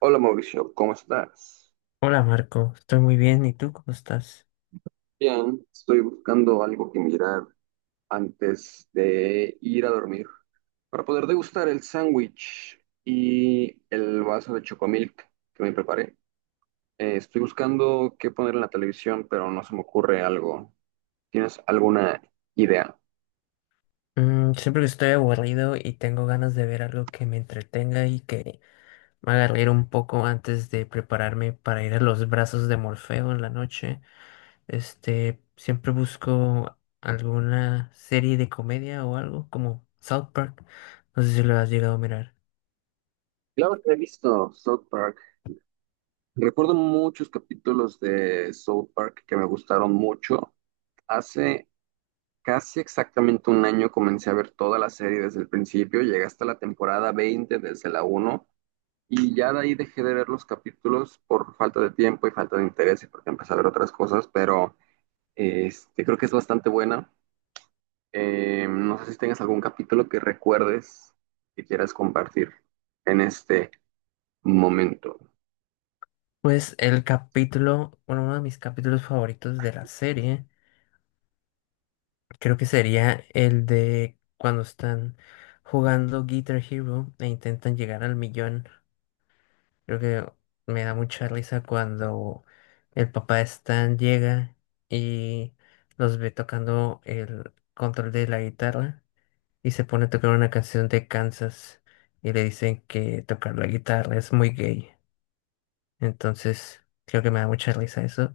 Hola Mauricio, ¿cómo estás? Hola Marco, estoy muy bien. ¿Y tú cómo estás? Bien, estoy buscando algo que mirar antes de ir a dormir para poder degustar el sándwich y el vaso de chocomilk que me preparé. Estoy buscando qué poner en la televisión, pero no se me ocurre algo. ¿Tienes alguna idea? Siempre que estoy aburrido y tengo ganas de ver algo que me entretenga y que me haga reír un poco antes de prepararme para ir a los brazos de Morfeo en la noche, siempre busco alguna serie de comedia o algo como South Park. No sé si lo has llegado a mirar. Claro que he visto South Park. Recuerdo muchos capítulos de South Park que me gustaron mucho. Hace Casi exactamente un año comencé a ver toda la serie desde el principio, llegué hasta la temporada 20 desde la 1, y ya de ahí dejé de ver los capítulos por falta de tiempo y falta de interés y porque empecé a ver otras cosas, pero creo que es bastante buena. No sé si tengas algún capítulo que recuerdes que quieras compartir en este momento. Pues el capítulo, bueno, uno de mis capítulos favoritos de la serie. Creo que sería el de cuando están jugando Guitar Hero e intentan llegar al millón. Creo que me da mucha risa cuando el papá de Stan llega y los ve tocando el control de la guitarra, y se pone a tocar una canción de Kansas, y le dicen que tocar la guitarra es muy gay. Entonces, creo que me da mucha risa eso.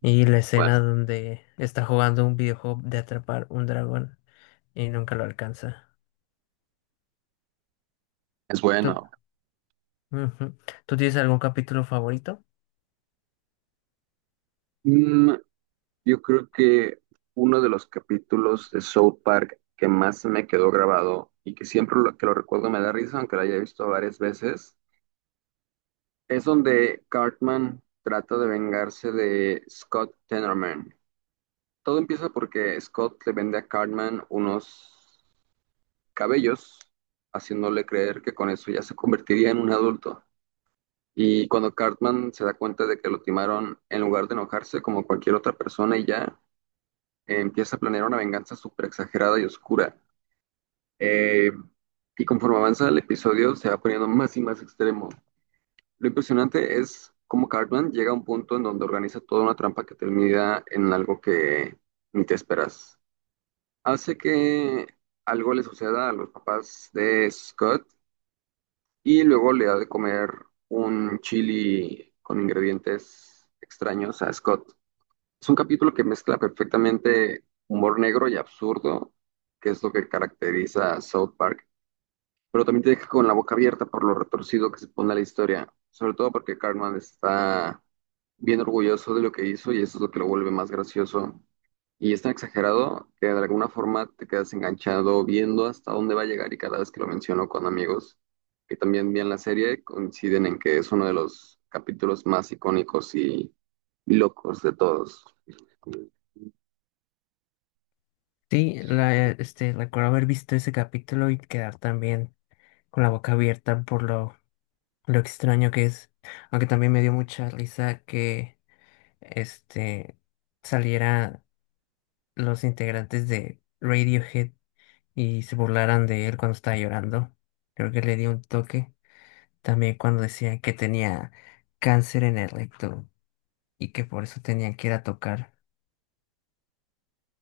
Y la Bueno, escena donde está jugando un videojuego de atrapar un dragón y nunca lo alcanza. es ¿Tú, bueno. Ujú. ¿Tú tienes algún capítulo favorito? Mm, Yo creo que uno de los capítulos de South Park que más me quedó grabado y que siempre que lo recuerdo me da risa, aunque lo haya visto varias veces, es donde Cartman trata de vengarse de Scott Tenorman. Todo empieza porque Scott le vende a Cartman unos cabellos, haciéndole creer que con eso ya se convertiría en un adulto. Y cuando Cartman se da cuenta de que lo timaron, en lugar de enojarse como cualquier otra persona y ya, empieza a planear una venganza súper exagerada y oscura. Eh, y conforme avanza el episodio, se va poniendo más y más extremo. Lo impresionante es cómo Cartman llega a un punto en donde organiza toda una trampa que termina en algo que ni te esperas. Hace que algo le suceda a los papás de Scott y luego le da de comer un chili con ingredientes extraños a Scott. Es un capítulo que mezcla perfectamente humor negro y absurdo, que es lo que caracteriza a South Park, pero también te deja con la boca abierta por lo retorcido que se pone la historia, sobre todo porque Cartman está bien orgulloso de lo que hizo y eso es lo que lo vuelve más gracioso. Y es tan exagerado que de alguna forma te quedas enganchado viendo hasta dónde va a llegar, y cada vez que lo menciono con amigos que también ven la serie coinciden en que es uno de los capítulos más icónicos y locos de todos. Sí, recuerdo haber visto ese capítulo y quedar también con la boca abierta por lo extraño que es. Aunque también me dio mucha risa que este, saliera los integrantes de Radiohead y se burlaran de él cuando estaba llorando. Creo que le dio un toque. También cuando decían que tenía cáncer en el recto y que por eso tenían que ir a tocar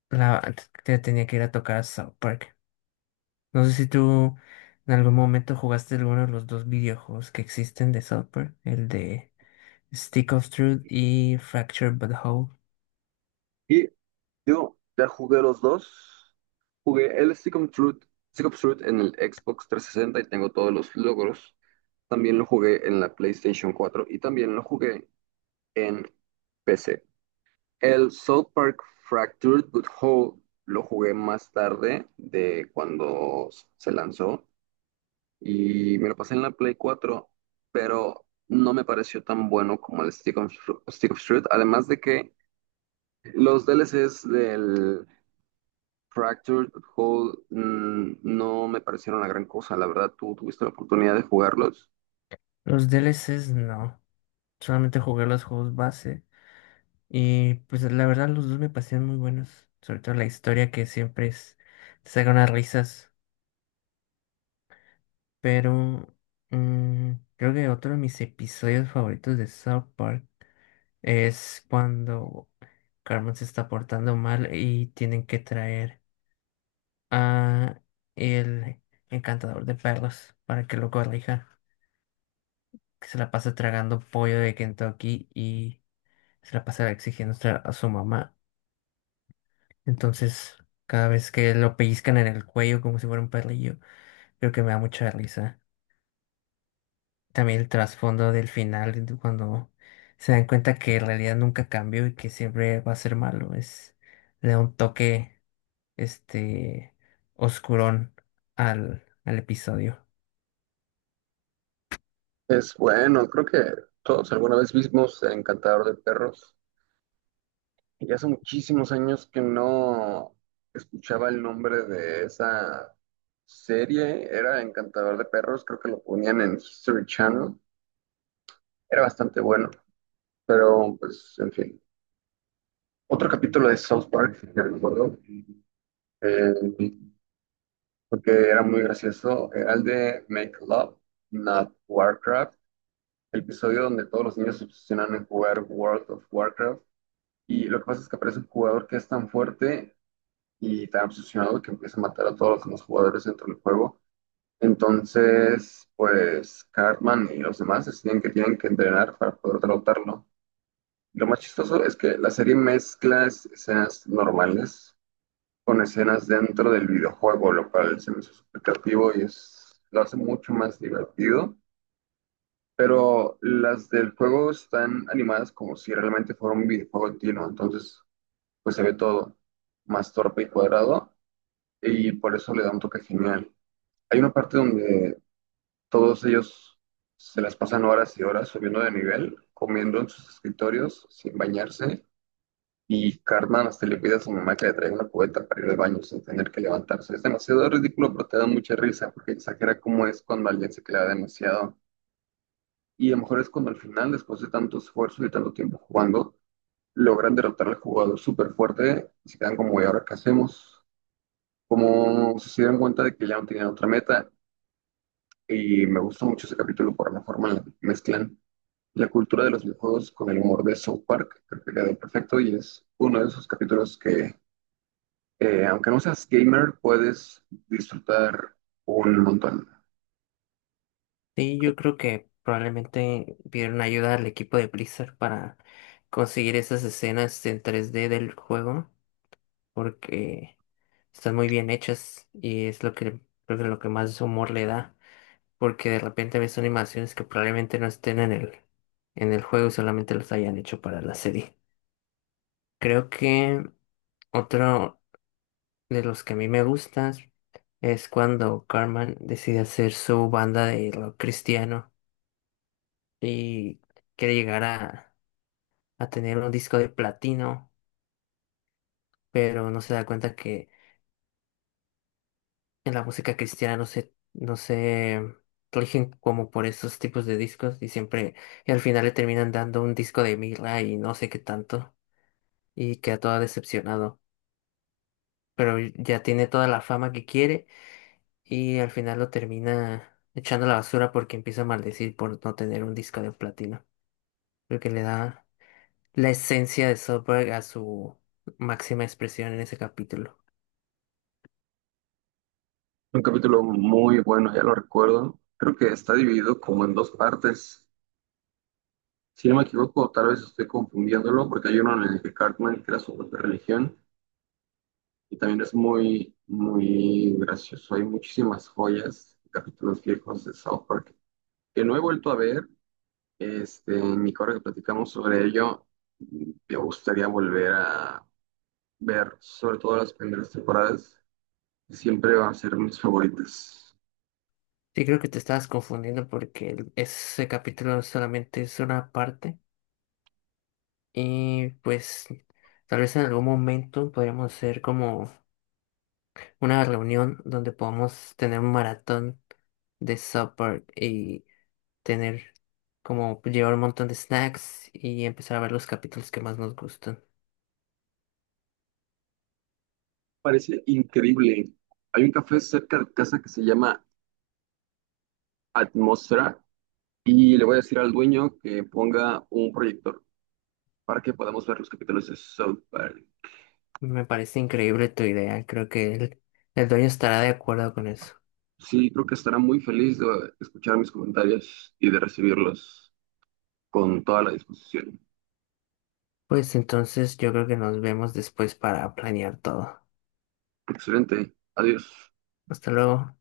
la tenía que ir a tocar a South Park. No sé si tú en algún momento jugaste alguno de los dos videojuegos que existen de South Park, el de Stick of Truth y Fractured But Whole. Y yo ya jugué los dos. Jugué el Stick of Truth en el Xbox 360 y tengo todos los logros. También lo jugué en la PlayStation 4 y también lo jugué en PC. El South Park Fractured But Whole lo jugué más tarde de cuando se lanzó y me lo pasé en la Play 4, pero no me pareció tan bueno como el Stick of Truth. Además de que los DLCs del Fractured Hold no me parecieron la gran cosa, la verdad. ¿Tú tuviste la oportunidad de jugarlos? Los DLCs no, solamente jugué los juegos base, y pues la verdad los dos me parecieron muy buenos, sobre todo la historia, que siempre es te saca unas risas. Pero creo que otro de mis episodios favoritos de South Park es cuando Carmen se está portando mal y tienen que traer a el encantador de perros para que lo corrija, que se la pasa tragando pollo de Kentucky y se la pasa exigiendo a su mamá. Entonces, cada vez que lo pellizcan en el cuello como si fuera un perrillo, creo que me da mucha risa. También el trasfondo del final, de cuando se dan cuenta que en realidad nunca cambió y que siempre va a ser malo, es le da un toque este oscurón al episodio. Es bueno, creo que todos alguna vez vimos Encantador de Perros. Y hace muchísimos años que no escuchaba el nombre de esa serie. Era Encantador de Perros, creo que lo ponían en History Channel. Era bastante bueno, pero pues, en fin. Otro capítulo de South Park que recuerdo, porque era muy gracioso, era el de Make Love, Not Warcraft, el episodio donde todos los niños se obsesionan en jugar World of Warcraft. Y lo que pasa es que aparece un jugador que es tan fuerte y tan obsesionado que empieza a matar a todos los demás jugadores dentro del juego. Entonces, pues Cartman y los demás deciden que tienen que entrenar para poder derrotarlo. Lo más chistoso es que la serie mezcla escenas normales con escenas dentro del videojuego, lo cual se me hizo súper creativo y es, lo hace mucho más divertido. Pero las del juego están animadas como si realmente fuera un videojuego en tino, entonces pues se ve todo más torpe y cuadrado, y por eso le da un toque genial. Hay una parte donde todos ellos se las pasan horas y horas subiendo de nivel, comiendo en sus escritorios sin bañarse. Y Cartman hasta le pide a su mamá que le traiga una cubeta para ir al baño sin tener que levantarse. Es demasiado ridículo, pero te da mucha risa porque exagera cómo es cuando alguien se clava demasiado. Y a lo mejor es cuando al final, después de tanto esfuerzo y tanto tiempo jugando, logran derrotar al jugador súper fuerte y se quedan como, ¿y ahora qué hacemos? Como si se dieron cuenta de que ya no tenían otra meta. Y me gusta mucho ese capítulo por la forma en la que mezclan la cultura de los videojuegos con el humor de South Park. Creo que quedó perfecto y es uno de esos capítulos que, aunque no seas gamer, puedes disfrutar un montón. Sí, yo creo que probablemente pidieron ayuda al equipo de Blizzard para conseguir esas escenas en 3D del juego, porque están muy bien hechas, y es lo que creo que lo que más humor le da. Porque de repente ves animaciones que probablemente no estén en el juego, y solamente los hayan hecho para la serie. Creo que otro de los que a mí me gustan es cuando Carmen decide hacer su banda de rock cristiano y quiere llegar a tener un disco de platino, pero no se da cuenta que en la música cristiana no se rigen como por esos tipos de discos, y siempre, y al final le terminan dando un disco de mirra y no sé qué tanto, y queda todo decepcionado. Pero ya tiene toda la fama que quiere, y al final lo termina echando a la basura porque empieza a maldecir por no tener un disco de platino. Lo que le da la esencia de Soberg a su máxima expresión en ese capítulo. Un capítulo muy bueno, ya lo recuerdo. Creo que está dividido como en dos partes. Si no me equivoco, tal vez estoy confundiéndolo, porque hay uno en el que Cartman crea su propia religión y también es muy, muy gracioso. Hay muchísimas joyas, capítulos viejos de South Park que no he vuelto a ver. En mi correo que platicamos sobre ello, me gustaría volver a ver sobre todo las primeras temporadas. Siempre va a ser mis favoritas. Sí, creo que te estabas confundiendo porque ese capítulo solamente es una parte, y pues tal vez en algún momento podríamos hacer como una reunión donde podamos tener un maratón de supper y tener, como, llevar un montón de snacks y empezar a ver los capítulos que más nos gustan. Parece increíble. Hay un café cerca de casa que se llama Atmósfera y le voy a decir al dueño que ponga un proyector para que podamos ver los capítulos de South Park. Me parece increíble tu idea, creo que el dueño estará de acuerdo con eso. Sí, creo que estará muy feliz de escuchar mis comentarios y de recibirlos con toda la disposición. Pues entonces yo creo que nos vemos después para planear todo. Excelente. Adiós. Hasta luego.